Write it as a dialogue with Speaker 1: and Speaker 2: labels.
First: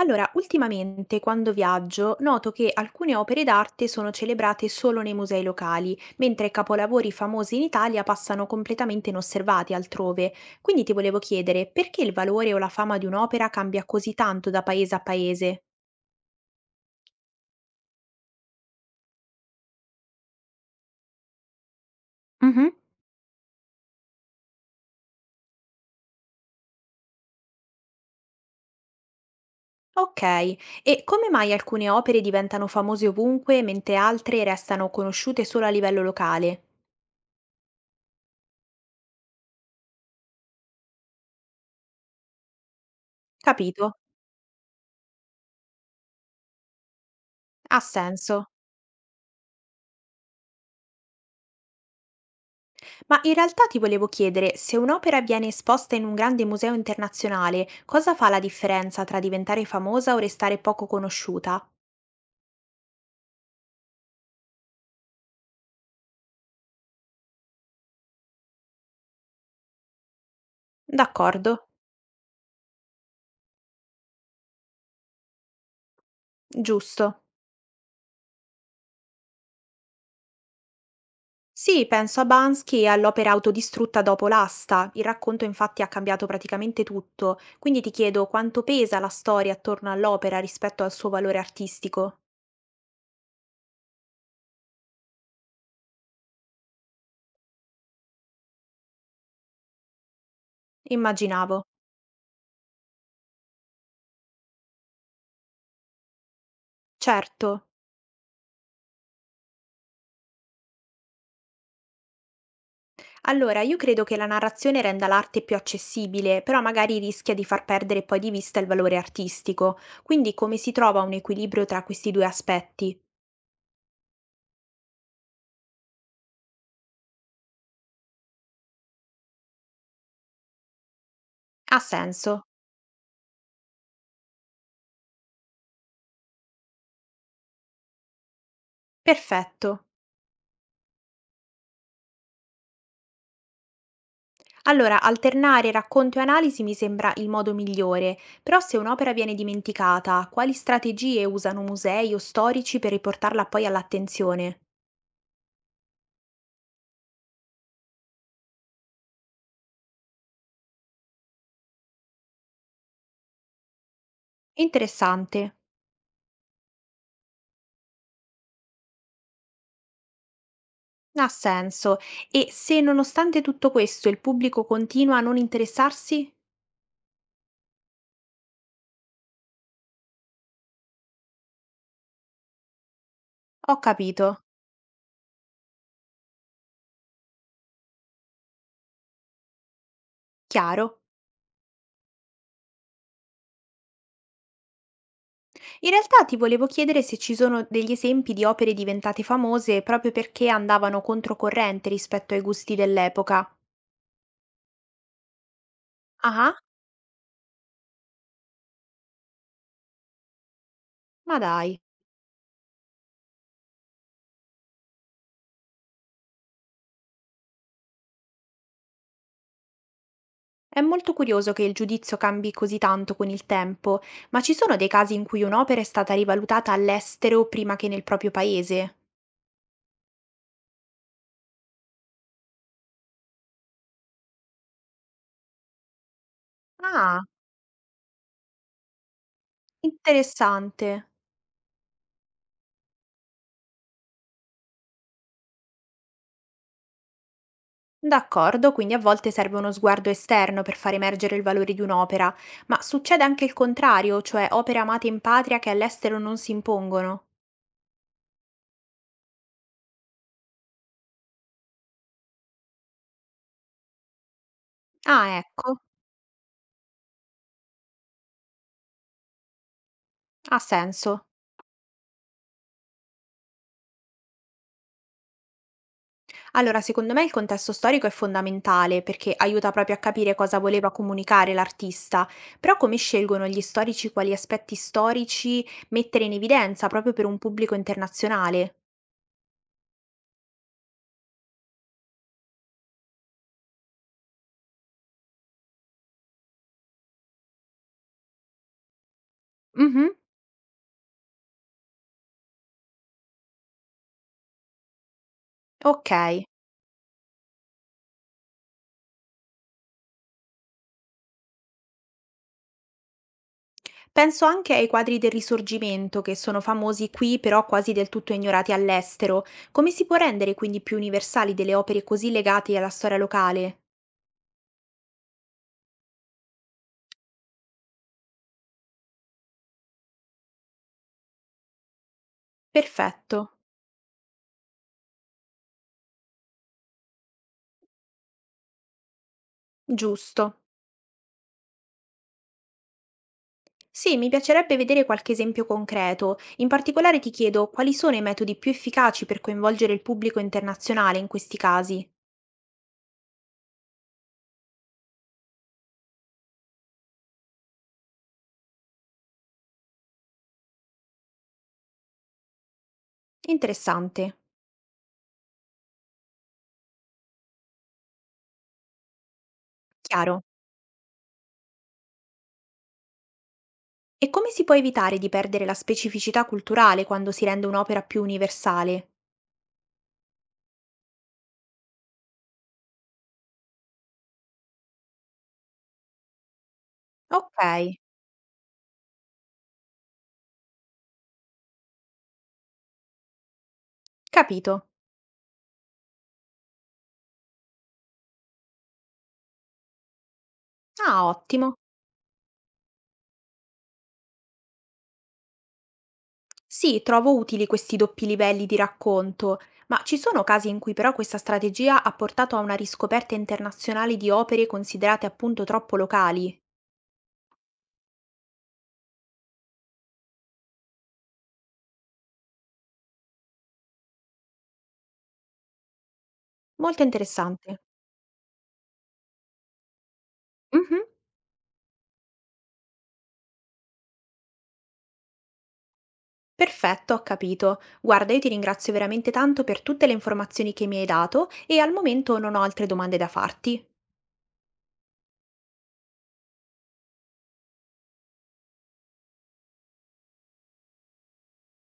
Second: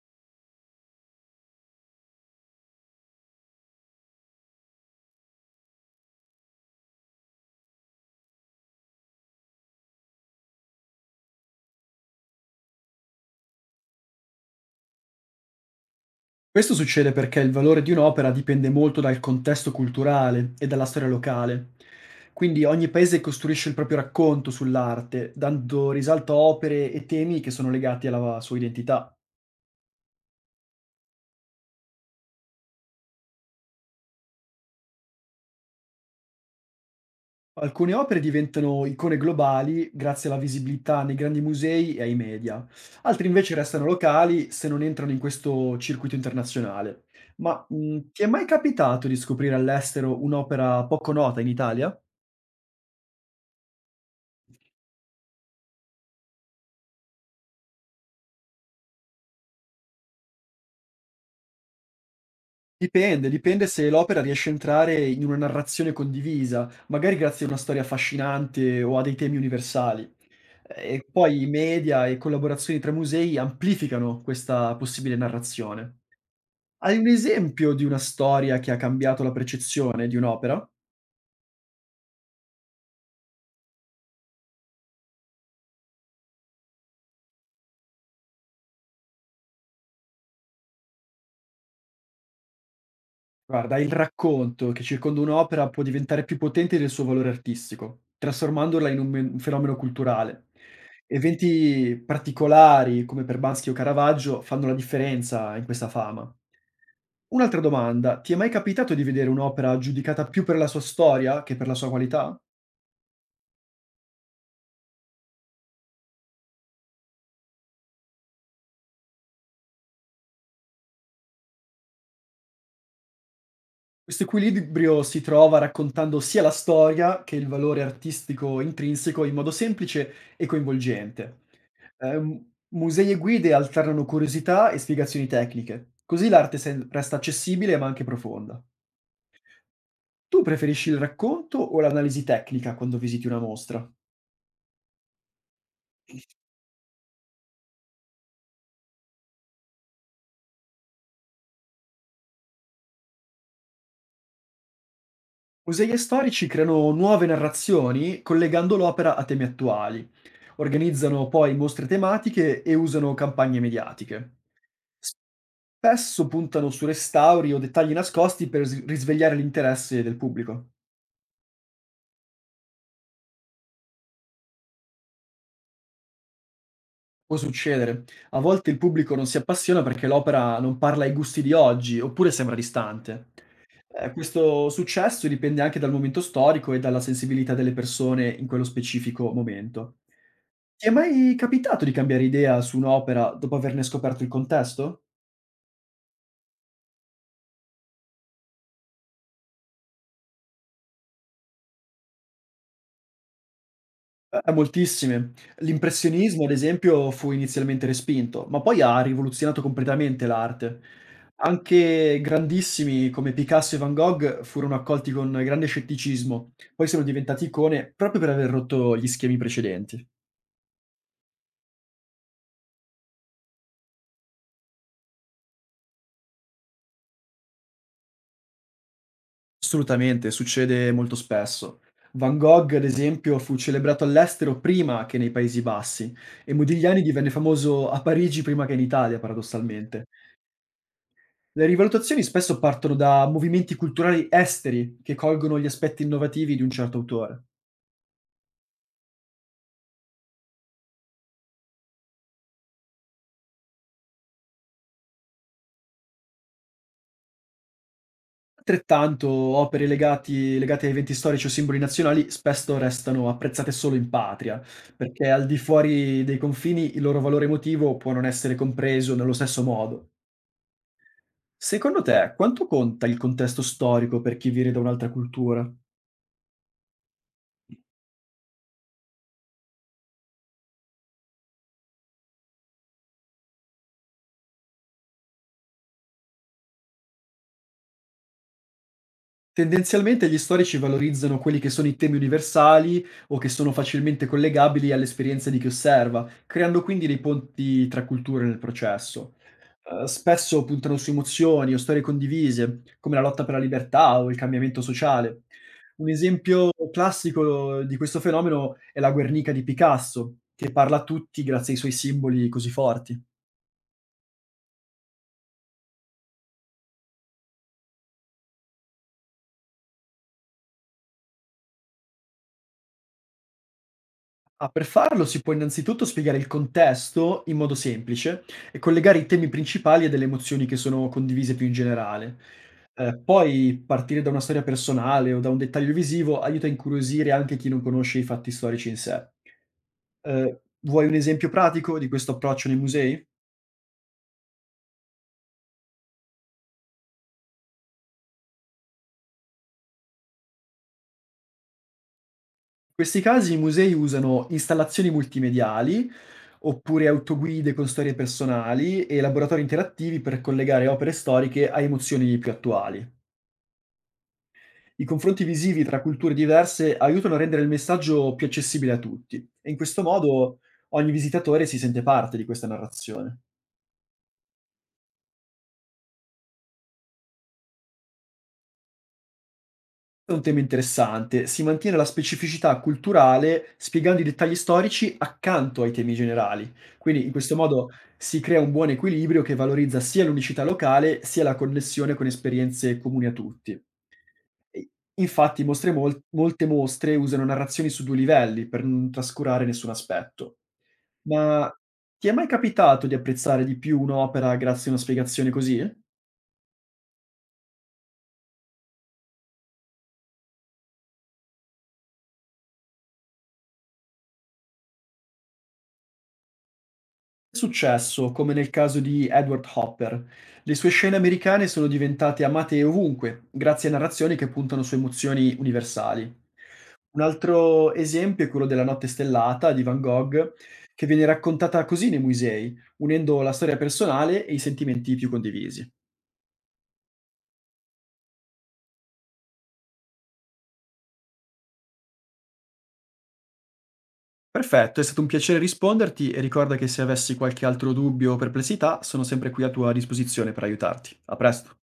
Speaker 1: Allora, ultimamente quando viaggio noto che alcune opere d'arte sono celebrate solo nei musei locali, mentre capolavori famosi in Italia passano completamente inosservati altrove. Quindi ti volevo chiedere perché il valore o la fama di un'opera cambia così tanto da paese a paese?
Speaker 2: Questo succede perché il valore di un'opera dipende molto dal contesto culturale e dalla storia locale. Quindi
Speaker 1: Mhm.
Speaker 2: ogni paese costruisce il proprio racconto sull'arte, dando risalto a opere e temi che sono legati alla sua identità.
Speaker 1: Ok, e come mai alcune opere diventano famose ovunque mentre altre restano conosciute solo a livello locale?
Speaker 2: Alcune opere diventano icone globali grazie alla visibilità nei grandi musei e ai media, altri invece restano
Speaker 1: Capito?
Speaker 2: locali se non entrano in questo circuito internazionale. Ma
Speaker 1: Ha
Speaker 2: ti è mai
Speaker 1: senso.
Speaker 2: capitato di scoprire all'estero un'opera poco nota in Italia?
Speaker 1: Ma in realtà ti volevo chiedere, se un'opera viene esposta in un grande museo internazionale, cosa fa la differenza tra diventare famosa o restare poco conosciuta?
Speaker 2: Dipende se l'opera riesce a entrare in una narrazione condivisa, magari grazie a una storia affascinante o a dei temi universali. E poi i
Speaker 1: D'accordo,
Speaker 2: media e collaborazioni tra musei amplificano questa possibile narrazione. Hai un
Speaker 1: giusto.
Speaker 2: esempio di una storia che ha cambiato la percezione di un'opera?
Speaker 1: Sì, penso a Bansky e all'opera autodistrutta dopo l'asta. Il racconto infatti ha cambiato praticamente tutto, quindi ti chiedo quanto pesa la storia attorno all'opera rispetto al suo valore artistico.
Speaker 2: Guarda, il racconto che circonda un'opera può diventare più potente del suo valore artistico, trasformandola in un fenomeno culturale.
Speaker 1: Immaginavo.
Speaker 2: Eventi particolari, come per Bansky o Caravaggio, fanno la differenza in questa fama.
Speaker 1: Certo.
Speaker 2: Un'altra domanda: ti è mai capitato di vedere un'opera giudicata più per la sua storia che per la sua qualità?
Speaker 1: Allora, io credo che la narrazione renda l'arte più accessibile, però magari rischia di far perdere poi di vista il valore artistico. Quindi come si trova un equilibrio tra questi due aspetti?
Speaker 2: Questo equilibrio si trova raccontando sia la storia che il valore artistico intrinseco in modo semplice e coinvolgente.
Speaker 1: Ha senso?
Speaker 2: Musei e guide alternano curiosità e spiegazioni tecniche, così l'arte resta accessibile ma anche profonda.
Speaker 1: Perfetto.
Speaker 2: Tu preferisci il racconto o l'analisi tecnica quando visiti una mostra?
Speaker 1: Allora, alternare racconto e analisi mi sembra il modo migliore, però se un'opera viene dimenticata, quali strategie usano musei o storici per riportarla poi all'attenzione?
Speaker 2: Musei e storici creano nuove narrazioni collegando l'opera a temi attuali, organizzano poi mostre tematiche e usano campagne mediatiche.
Speaker 1: Interessante.
Speaker 2: Spesso puntano su restauri o dettagli nascosti per s risvegliare l'interesse del pubblico.
Speaker 1: Ha senso. E se nonostante tutto questo il pubblico continua a non interessarsi?
Speaker 2: Può succedere. A volte il pubblico non si appassiona perché l'opera non parla ai gusti di oggi, oppure sembra distante.
Speaker 1: Ho capito.
Speaker 2: Questo successo dipende anche dal momento storico e dalla sensibilità delle persone in quello specifico momento. Ti è
Speaker 1: Chiaro.
Speaker 2: mai capitato di cambiare idea su un'opera dopo averne scoperto il contesto?
Speaker 1: In realtà ti volevo chiedere se ci sono degli esempi di opere diventate famose proprio perché andavano controcorrente rispetto ai gusti dell'epoca.
Speaker 2: Moltissime. L'impressionismo, ad
Speaker 1: Ah,
Speaker 2: esempio, fu inizialmente respinto, ma poi ha rivoluzionato completamente l'arte.
Speaker 1: ma dai,
Speaker 2: Anche grandissimi come Picasso e Van Gogh furono accolti con grande scetticismo, poi sono diventati icone proprio per aver rotto gli schemi precedenti.
Speaker 1: è molto curioso che il giudizio cambi così tanto con il tempo, ma ci sono dei casi in cui un'opera è stata rivalutata all'estero prima che nel proprio paese?
Speaker 2: Assolutamente, succede molto spesso. Van Gogh, ad esempio, fu celebrato all'estero prima che nei Paesi Bassi, e Modigliani
Speaker 1: Ah,
Speaker 2: divenne famoso a Parigi prima che in Italia, paradossalmente.
Speaker 1: interessante.
Speaker 2: Le rivalutazioni spesso partono da movimenti culturali esteri che colgono gli aspetti innovativi di un certo autore.
Speaker 1: D'accordo, quindi a volte serve uno sguardo esterno per far emergere il valore di un'opera, ma succede anche il contrario, cioè opere amate in patria che all'estero non si impongono.
Speaker 2: Altrettanto, opere legate a eventi storici o simboli nazionali spesso restano apprezzate solo in patria, perché
Speaker 1: Ah,
Speaker 2: al di
Speaker 1: ecco,
Speaker 2: fuori dei confini il loro valore emotivo può non essere compreso nello stesso modo.
Speaker 1: ha senso.
Speaker 2: Secondo te, quanto conta il contesto storico per chi viene da un'altra cultura?
Speaker 1: Allora, secondo me il contesto storico è fondamentale perché aiuta proprio a capire cosa voleva comunicare l'artista, però come scelgono gli storici quali aspetti storici mettere in evidenza proprio per un pubblico internazionale?
Speaker 2: Tendenzialmente gli storici valorizzano quelli che sono i temi universali o che sono facilmente collegabili all'esperienza di chi osserva, creando quindi dei ponti tra culture nel processo.
Speaker 1: Mhm,
Speaker 2: Spesso puntano su emozioni o storie condivise, come la lotta per la libertà o il cambiamento sociale. Un
Speaker 1: ok.
Speaker 2: esempio classico di questo fenomeno è la Guernica di Picasso, che parla a tutti grazie ai suoi simboli così forti.
Speaker 1: Penso anche ai quadri del Risorgimento, che sono famosi qui, però quasi del tutto ignorati all'estero. Come si può rendere quindi più universali delle opere così legate alla storia locale?
Speaker 2: Ah, per farlo si può innanzitutto spiegare il contesto in modo semplice e collegare i temi principali a delle emozioni che sono condivise più in generale.
Speaker 1: Perfetto,
Speaker 2: Poi partire da una storia personale o da un dettaglio visivo aiuta a incuriosire anche chi non conosce i fatti storici in sé. Eh,
Speaker 1: giusto.
Speaker 2: Vuoi un esempio pratico di questo approccio nei musei?
Speaker 1: Sì, mi piacerebbe vedere qualche esempio concreto. In particolare ti chiedo quali sono i metodi più efficaci per coinvolgere il pubblico internazionale in questi casi.
Speaker 2: In questi casi i musei usano installazioni multimediali oppure autoguide con storie personali e laboratori interattivi per collegare opere storiche a emozioni più attuali.
Speaker 1: Interessante.
Speaker 2: I confronti visivi tra culture diverse aiutano a rendere il messaggio più accessibile a tutti, e in questo
Speaker 1: Chiaro.
Speaker 2: modo ogni visitatore si sente parte di questa narrazione.
Speaker 1: E come si può evitare di perdere la specificità culturale quando si rende un'opera più universale?
Speaker 2: È un tema interessante: si mantiene la specificità culturale spiegando i dettagli storici accanto ai temi generali, quindi in questo modo
Speaker 1: Ok,
Speaker 2: si crea un buon equilibrio che valorizza sia l'unicità locale sia la connessione con esperienze comuni a tutti.
Speaker 1: capito.
Speaker 2: E infatti molte mostre usano narrazioni su due livelli per non trascurare nessun aspetto.
Speaker 1: Ah, ottimo.
Speaker 2: Ma ti è mai capitato di apprezzare di più un'opera grazie a una spiegazione così? È
Speaker 1: Sì, trovo utili questi doppi livelli di racconto, ma ci sono casi in cui però questa strategia ha portato a una riscoperta internazionale di opere considerate appunto troppo locali.
Speaker 2: successo, come nel caso di Edward Hopper. Le sue scene americane sono diventate amate ovunque, grazie a narrazioni che puntano su emozioni universali.
Speaker 1: Molto
Speaker 2: Un
Speaker 1: interessante.
Speaker 2: altro esempio è quello della Notte stellata di Van Gogh,
Speaker 1: Mhm,
Speaker 2: che viene raccontata così nei musei, unendo la storia personale e i sentimenti più condivisi.
Speaker 1: perfetto, ho capito. Guarda, io ti ringrazio veramente tanto per tutte le informazioni che mi hai dato e al momento non ho altre domande da farti.
Speaker 2: Perfetto, è stato un piacere risponderti, e ricorda che se avessi qualche altro dubbio o perplessità sono sempre qui a tua disposizione per aiutarti. A presto.